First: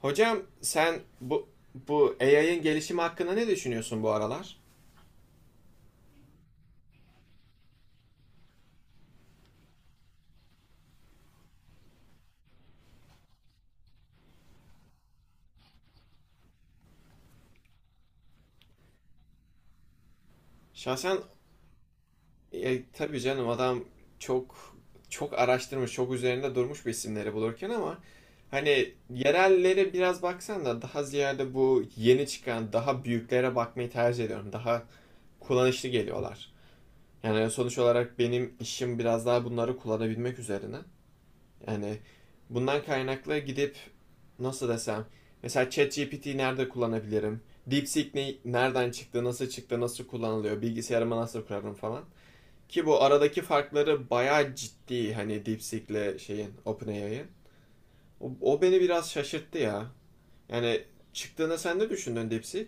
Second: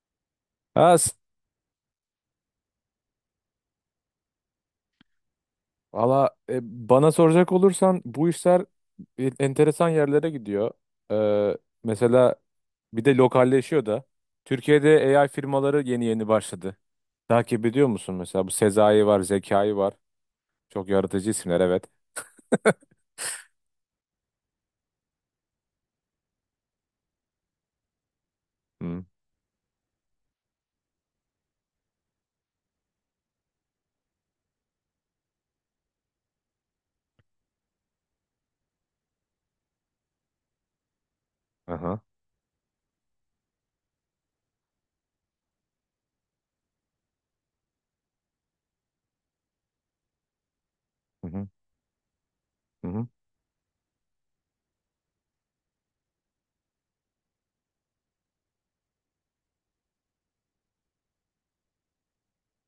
Hocam Ha, sen s- bu AI'ın gelişimi hakkında ne düşünüyorsun bu aralar? valla e, Bana soracak olursan bu işler enteresan yerlere gidiyor. Ee, mesela bir de lokalleşiyor da. Türkiye'de AI firmaları yeni yeni başladı. Takip ediyor musun mesela? Bu Sezai var, Zekai var. Çok Şahsen yaratıcı isimler, evet. Tabii canım adam çok çok araştırmış, çok üzerinde durmuş bu isimleri bulurken ama hani Hı, yerellere biraz baksan da daha ziyade bu yeni çıkan daha büyüklere bakmayı tercih ediyorum. Daha kullanışlı geliyorlar. Yani sonuç olarak benim işim biraz daha bunları kullanabilmek üzerine. Yani aha, bundan kaynaklı gidip nasıl desem mesela ChatGPT'yi nerede kullanabilirim? DeepSeek ne, nereden çıktı, nasıl çıktı, nasıl kullanılıyor, bilgisayarıma hı nasıl hı, kurarım falan. Ki hı bu hı. aradaki farkları bayağı ciddi hani DeepSeek'le şeyin OpenAI'ın. O beni biraz şaşırttı ya. Yani çıktığını sen de düşündün DeepSeek.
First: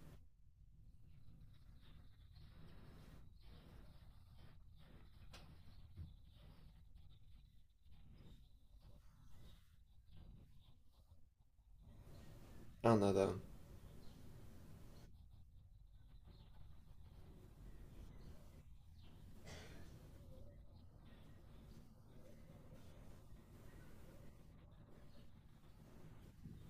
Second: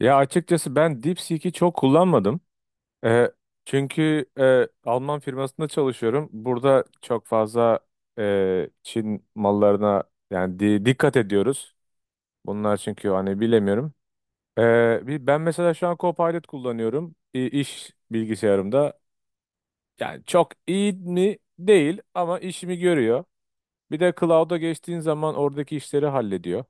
Ya açıkçası ben DeepSeek'i çok kullanmadım. Ee, çünkü Alman firmasında çalışıyorum. Burada çok fazla Çin mallarına yani dikkat ediyoruz. Bunlar çünkü hani Anladım. bilemiyorum. Bir- ben mesela şu an Copilot kullanıyorum iş bilgisayarımda. Yani çok iyi mi? Değil, ama işimi görüyor. Bir de cloud'a geçtiğin zaman oradaki işleri hallediyor.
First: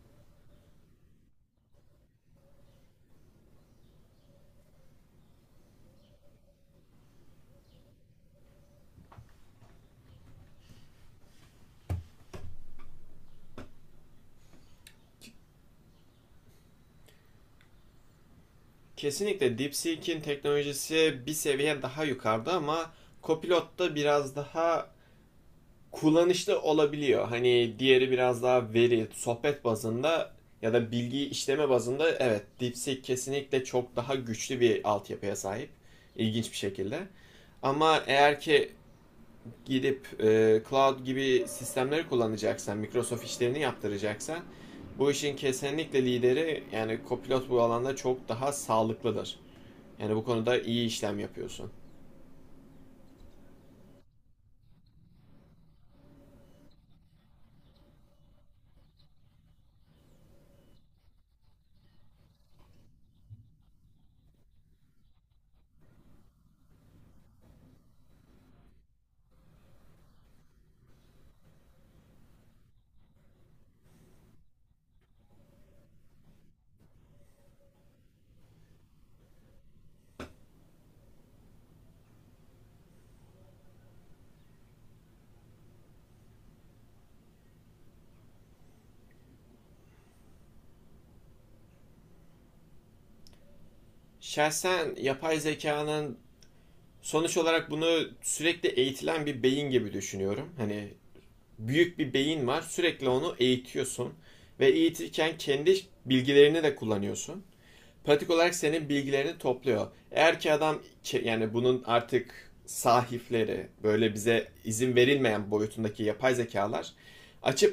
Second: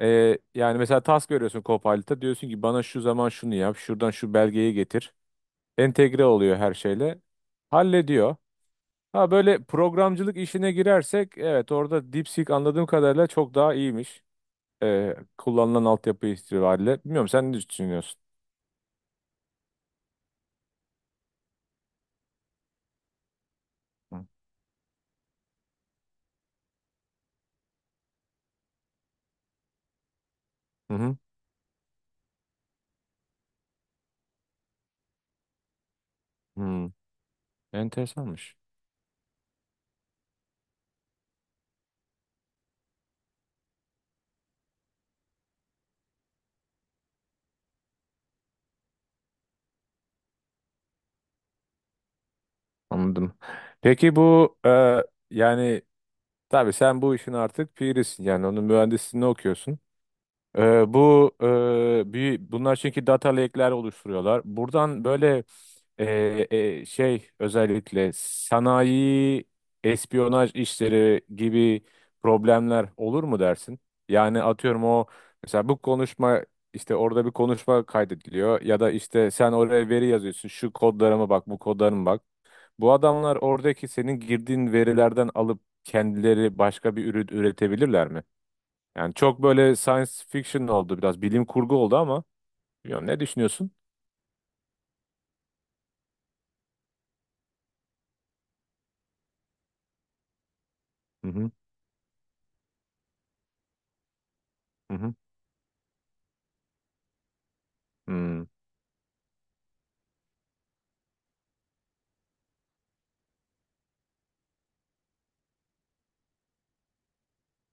Yani mesela task veriyorsun Copilot'a, diyorsun ki bana şu zaman şunu yap, şuradan şu belgeyi getir. Entegre oluyor her şeyle. Hallediyor. Ha, böyle programcılık işine girersek evet, orada DeepSeek anladığım kadarıyla çok daha iyiymiş. E, kullanılan altyapı itibariyle. Bilmiyorum, sen ne düşünüyorsun? Kesinlikle DeepSeek'in teknolojisi bir seviye daha yukarıda ama Copilot da Hı biraz daha kullanışlı olabiliyor. Hani diğeri biraz daha veri, sohbet bazında ya da hı. Hı. bilgi işleme bazında evet DeepSeek kesinlikle çok daha güçlü bir altyapıya sahip. İlginç bir Hmm. şekilde. Ama eğer Enteresanmış. ki gidip cloud gibi sistemleri kullanacaksan, Microsoft işlerini yaptıracaksan bu işin kesinlikle lideri yani Copilot bu alanda çok daha sağlıklıdır. Yani bu konuda iyi işlem yapıyorsun. Anladım. Peki bu yani tabii sen bu işin artık pirisin. Yani onun mühendisliğini okuyorsun. E, bu e, bir, bunlar çünkü data lake'ler oluşturuyorlar. Buradan böyle şey, özellikle sanayi, espiyonaj işleri gibi problemler olur mu dersin? Yani atıyorum, o mesela bu konuşma, işte orada bir konuşma kaydediliyor ya da işte sen oraya veri yazıyorsun, şu kodlarıma bak, bu kodlarıma bak. Bu adamlar oradaki senin girdiğin verilerden alıp kendileri başka bir ürün üretebilirler mi? Yani çok böyle science fiction oldu, biraz bilim kurgu oldu, ama bilmiyorum, ne düşünüyorsun? Şahsen yapay zekanın sonuç olarak bunu sürekli eğitilen bir beyin gibi düşünüyorum. Hani Hı hı, büyük bir beyin var. Sürekli onu eğitiyorsun ve hı hı. eğitirken kendi bilgilerini de kullanıyorsun, pratik Hmm, olarak senin bilgilerini topluyor. Eğer ki adam yani bunun artık sahipleri böyle bize izin verilmeyen boyutundaki yapay zekalar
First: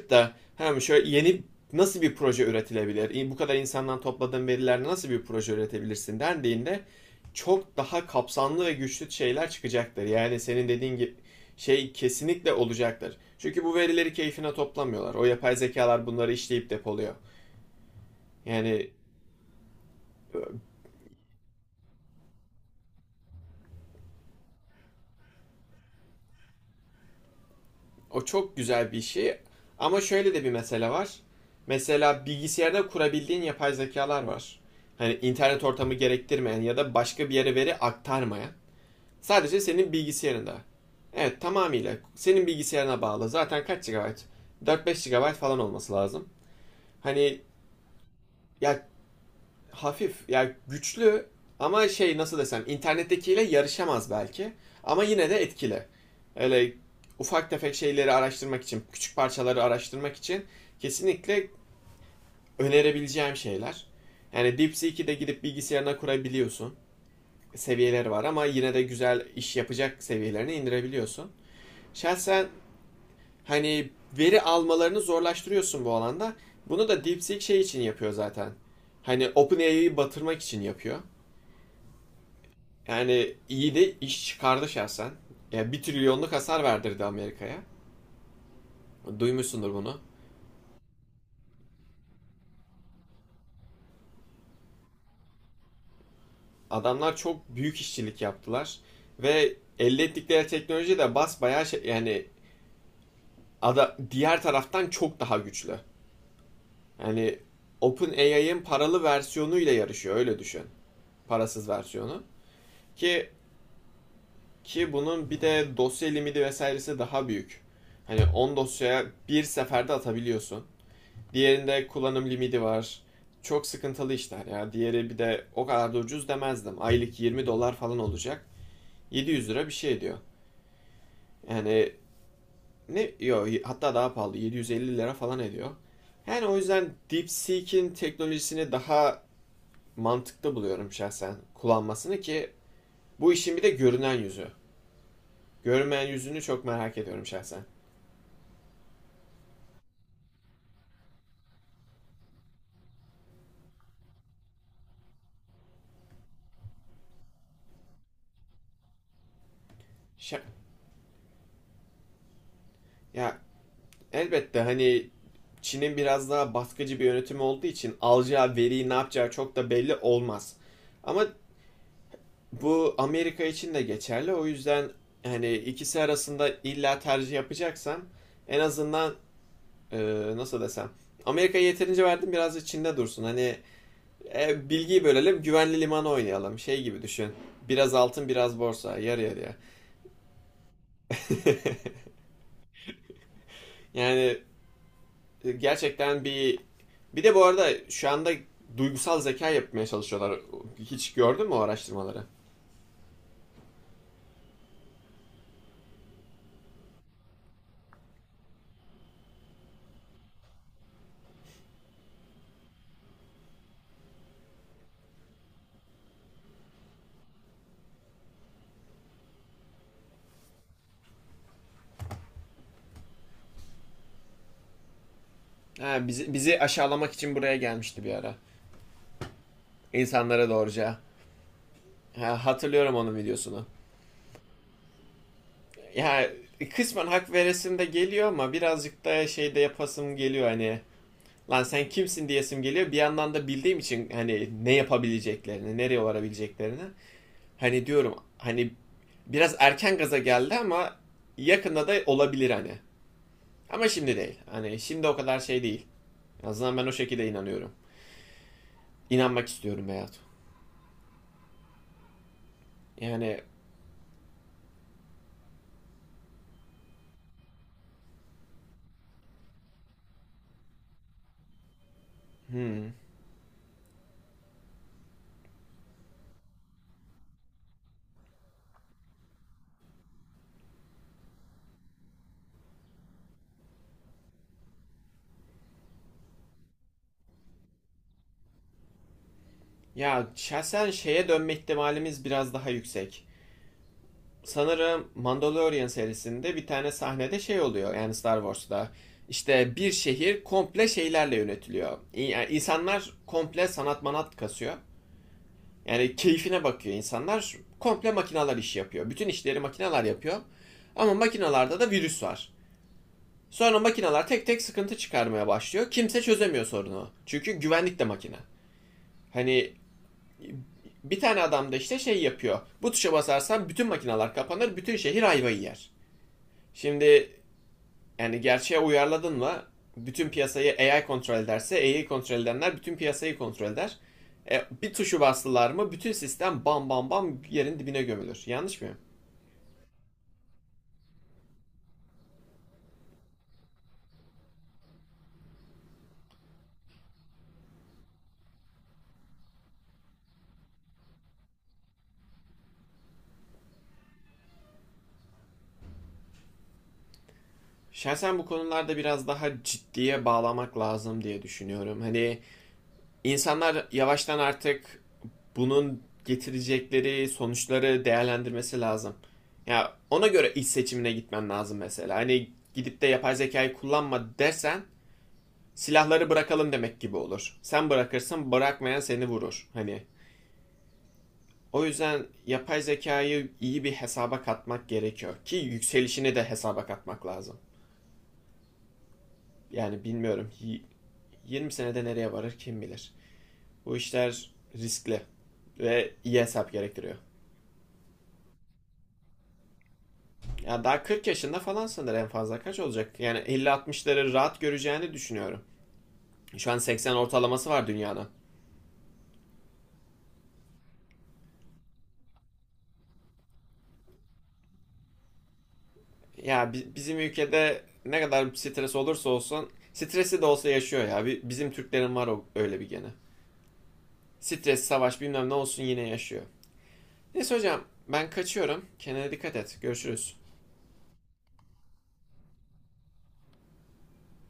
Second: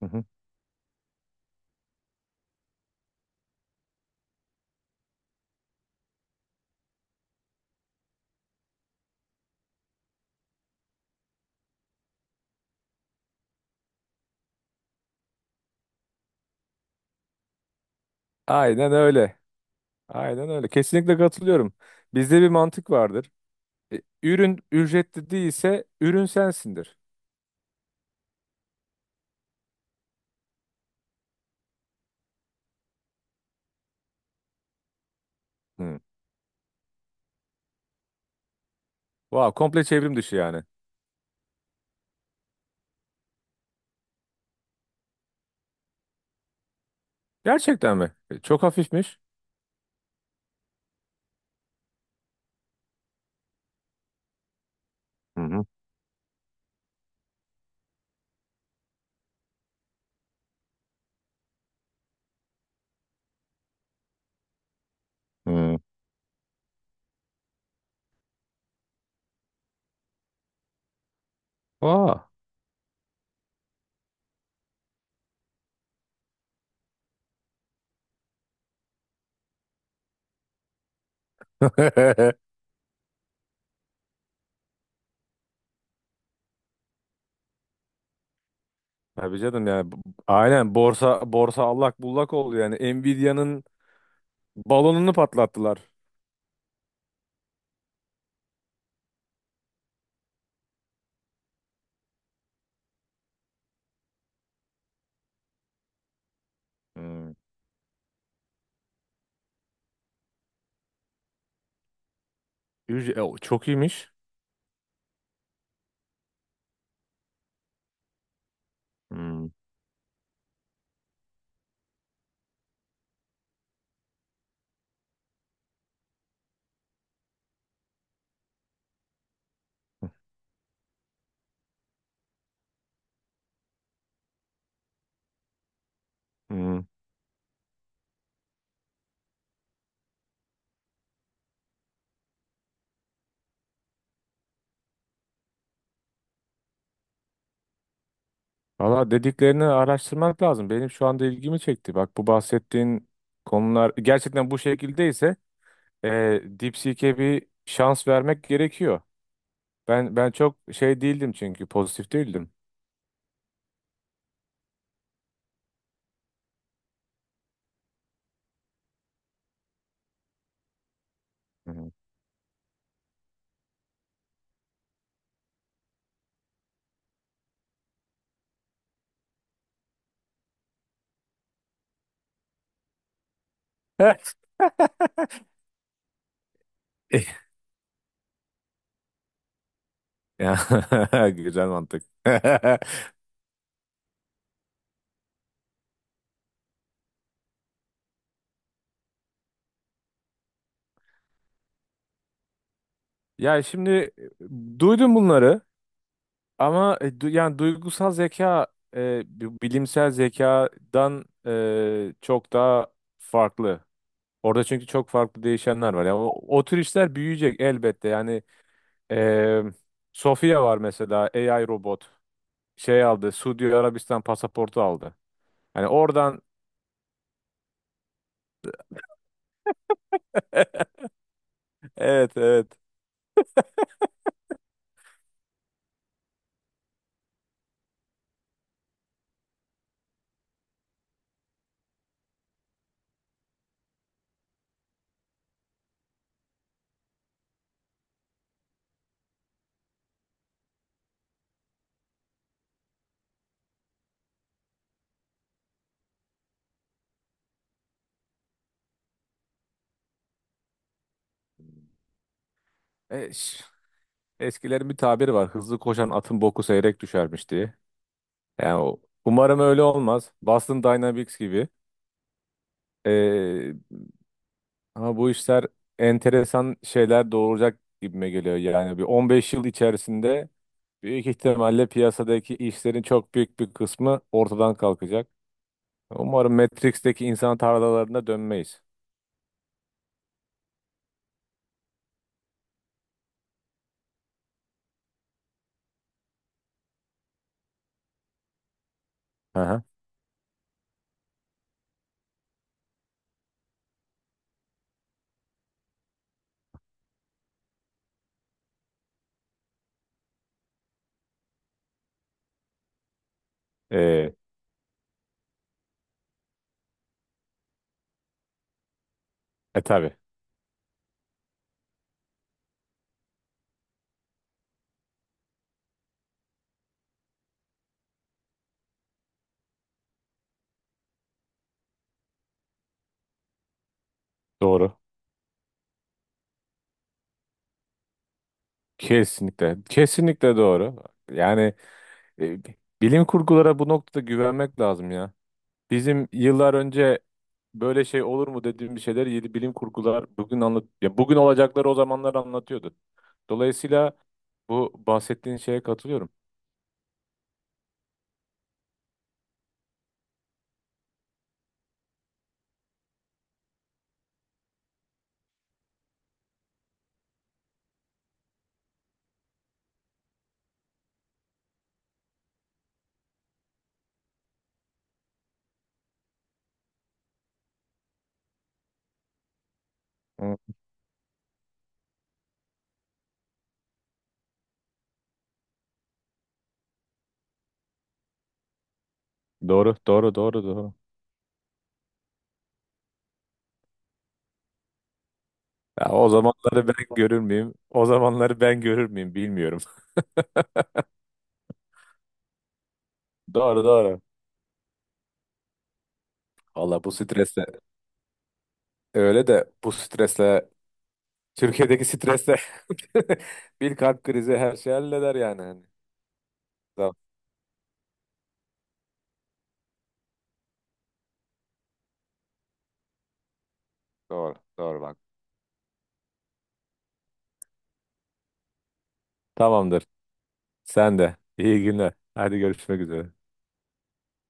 hı hı. da hem şöyle yeni nasıl bir proje üretilebilir? Bu kadar insandan topladığın verilerle nasıl bir proje üretebilirsin dendiğinde çok daha kapsamlı ve güçlü şeyler çıkacaktır. Yani senin dediğin gibi şey kesinlikle olacaktır. Çünkü bu verileri keyfine toplamıyorlar. O yapay zekalar bunları işleyip depoluyor. Yani Aynen öyle. Aynen öyle, kesinlikle katılıyorum. Bizde bir mantık vardır. E, Ürün ücretli değilse ürün sensindir. o çok güzel bir şey. Ama şöyle de bir mesele var. Mesela bilgisayarda kurabildiğin yapay zekalar var. Hani internet ortamı Hı. gerektirmeyen ya da başka bir yere veri aktarmayan. Vay, Sadece komple senin çevrim dışı bilgisayarında. yani. Evet, tamamıyla senin bilgisayarına bağlı. Zaten kaç GB? 4-5 GB falan olması lazım. Hani Gerçekten mi? E, Çok ya hafifmiş. hafif yani güçlü ama şey nasıl desem internettekiyle yarışamaz belki ama yine de Hı hı. etkili. Öyle ufak tefek şeyleri araştırmak için, küçük parçaları araştırmak için kesinlikle önerebileceğim şeyler. Yani DeepSeek'i de gidip Hı. bilgisayarına kurabiliyorsun. Seviyeleri var ama yine de güzel iş yapacak seviyelerine indirebiliyorsun. Vay. Şahsen hani veri almalarını zorlaştırıyorsun bu alanda. Bunu da DeepSeek şey için yapıyor zaten. Hani OpenAI'yi batırmak için yapıyor. Yani iyi de iş çıkardı şahsen. Ya 1 trilyonluk hasar verdirdi Amerika'ya. Tabii canım Duymuşsundur yani. Bu- bunu. Aynen, borsa allak bullak oldu yani. Nvidia'nın balonunu patlattılar. Adamlar çok büyük işçilik yaptılar ve elde ettikleri teknoloji de basbayağı şey, yani ada, diğer taraftan çok daha güçlü. Hı. Yani OpenAI'ın paralı versiyonuyla yarışıyor öyle düşün. Parasız versiyonu. Ücre- e, Ki o Çok iyiymiş. ki bunun bir de dosya limiti vesairesi daha büyük. Hani 10 dosyaya bir Hı. seferde atabiliyorsun. Diğerinde kullanım limiti var. Çok sıkıntılı işler ya. Diğeri bir de o kadar da ucuz demezdim. Aylık 20 dolar falan olacak. 700 lira bir şey ediyor. Yani ne yo, hatta daha pahalı, 750 lira falan ediyor. Yani o Hı. yüzden DeepSeek'in teknolojisini daha mantıklı buluyorum şahsen kullanmasını ki bu işin bir de görünen yüzü. Görünmeyen yüzünü çok merak ediyorum şahsen. Valla, dediklerini araştırmak lazım. Benim şu anda ilgimi çekti. Bak, bu bahsettiğin konular gerçekten bu şekildeyse e, DeepSeek'e bir şans vermek gerekiyor. Ben Şa- çok şey değildim, çünkü pozitif değildim. ya, elbette hani Çin'in biraz daha baskıcı bir yönetimi olduğu için alacağı veriyi ne yapacağı çok da belli olmaz. Ama Hı hı. bu Amerika için de geçerli. O yüzden hani ikisi arasında illa tercih yapacaksam en azından e, nasıl desem Amerika'ya yeterince verdim biraz da Çin'de dursun. Hani bilgiyi bölelim, güvenli liman oynayalım şey gibi Eh. düşün. Biraz altın biraz borsa yarı yarıya. Ya, güzel mantık. Yani gerçekten bir, bir de bu arada şu anda duygusal zeka yapmaya çalışıyorlar. Hiç gördün mü o araştırmaları? Ya şimdi duydum bunları, ama yani duygusal zeka, bilimsel zekadan çok daha farklı. Orada çünkü çok farklı değişenler var. Yani o tür işler büyüyecek elbette. Eee Sofia var mesela, AI robot. Şey aldı, Suudi Arabistan pasaportu aldı. Yani Ha, bizi, oradan bizi aşağılamak için buraya gelmişti bir ara. İnsanlara doğruca. evet Ha, evet. hatırlıyorum onun videosunu. Ya kısmen hak veresim de geliyor ama birazcık da şey de yapasım geliyor hani. Lan sen kimsin diyesim geliyor. Bir yandan da bildiğim için hani ne yapabileceklerini, nereye varabileceklerini. Hani diyorum hani biraz erken gaza geldi ama yakında da olabilir hani. Ama şimdi değil. Hani şimdi o kadar şey değil. En azından ben o şekilde inanıyorum. İnanmak istiyorum Beyat. E, Yani ş- eskilerin bir tabiri var. Hızlı koşan atın boku seyrek düşermiş diye. Yani o- umarım öyle olmaz. Boston Dynamics gibi. Ee, ama bu işler enteresan şeyler doğuracak gibime geliyor. Yani bir 15 yıl içerisinde büyük ihtimalle piyasadaki işlerin çok büyük bir kısmı ortadan kalkacak. Umarım Matrix'teki insan tarlalarına dönmeyiz. ya şahsen şeye dönme ihtimalimiz biraz daha yüksek. Sanırım Mandalorian serisinde bir tane sahnede şey oluyor yani Star Wars'ta. Hı İşte hı. bir şehir komple şeylerle yönetiliyor. Yani insanlar komple sanat manat kasıyor. Yani keyfine bakıyor insanlar. Komple makineler iş yapıyor. Bütün işleri makineler yapıyor. Ama makinalarda da virüs var. Sonra makineler Ee, tek tek sıkıntı çıkarmaya başlıyor. Kimse çözemiyor sorunu. Çünkü güvenlik de makine. Hani e tabii bir tane adam da işte şey yapıyor. Bu tuşa basarsan bütün makineler kapanır, bütün şehir ayvayı yer. Şimdi yani gerçeğe uyarladın mı? Bütün piyasayı AI kontrol ederse AI kontrol edenler bütün piyasayı kontrol eder. Doğru. Bir tuşu bastılar mı bütün sistem bam bam bam yerin dibine gömülür. Yanlış mı? Kesinlikle. Kesinlikle doğru. Yani e, bilim kurgulara bu noktada güvenmek lazım ya. Bizim yıllar önce böyle şey olur mu dediğimiz şeyler, yeni bilim kurgular bugün anlat ya, bugün olacakları o zamanlar anlatıyordu. Dolayısıyla bu bahsettiğin şeye katılıyorum. Şahsen bu konularda biraz daha ciddiye bağlamak lazım diye düşünüyorum. Hani İnsanlar yavaştan artık bunun getirecekleri sonuçları değerlendirmesi lazım. Ya ona göre iş seçimine gitmen lazım mesela. Hani gidip de yapay zekayı kullanma dersen silahları bırakalım demek gibi olur. Sen bırakırsın, bırakmayan seni vurur. Hani Hı. o yüzden yapay zekayı iyi bir hesaba katmak gerekiyor ki yükselişini de hesaba katmak lazım. Doğru, Yani doğru, bilmiyorum doğru, doğru. 20 senede nereye varır kim bilir. Bu işler riskli Ya, ve o iyi hesap zamanları ben gerektiriyor. görür müyüm? O zamanları ben görür müyüm, bilmiyorum. Ya daha 40 yaşında falan sanır en fazla kaç olacak? Yani Doğru, doğru. 50-60'ları rahat göreceğini düşünüyorum. Şu an Valla, 80 bu stresle, ortalaması var dünyanın. öyle de bu stresle, Türkiye'deki stresle, bir kalp krizi her şey halleder yani, hani. Ya Doğru, bizim ülkede ne kadar stres olursa olsun stresi de olsa yaşıyor ya. Bizim Türklerin var o öyle bir gene. doğru, Stres, doğru bak. savaş bilmem ne olsun yine yaşıyor. Neyse hocam ben kaçıyorum. Kendine dikkat et. Tamamdır. Görüşürüz. Sen de. İyi günler. Hadi, görüşmek üzere.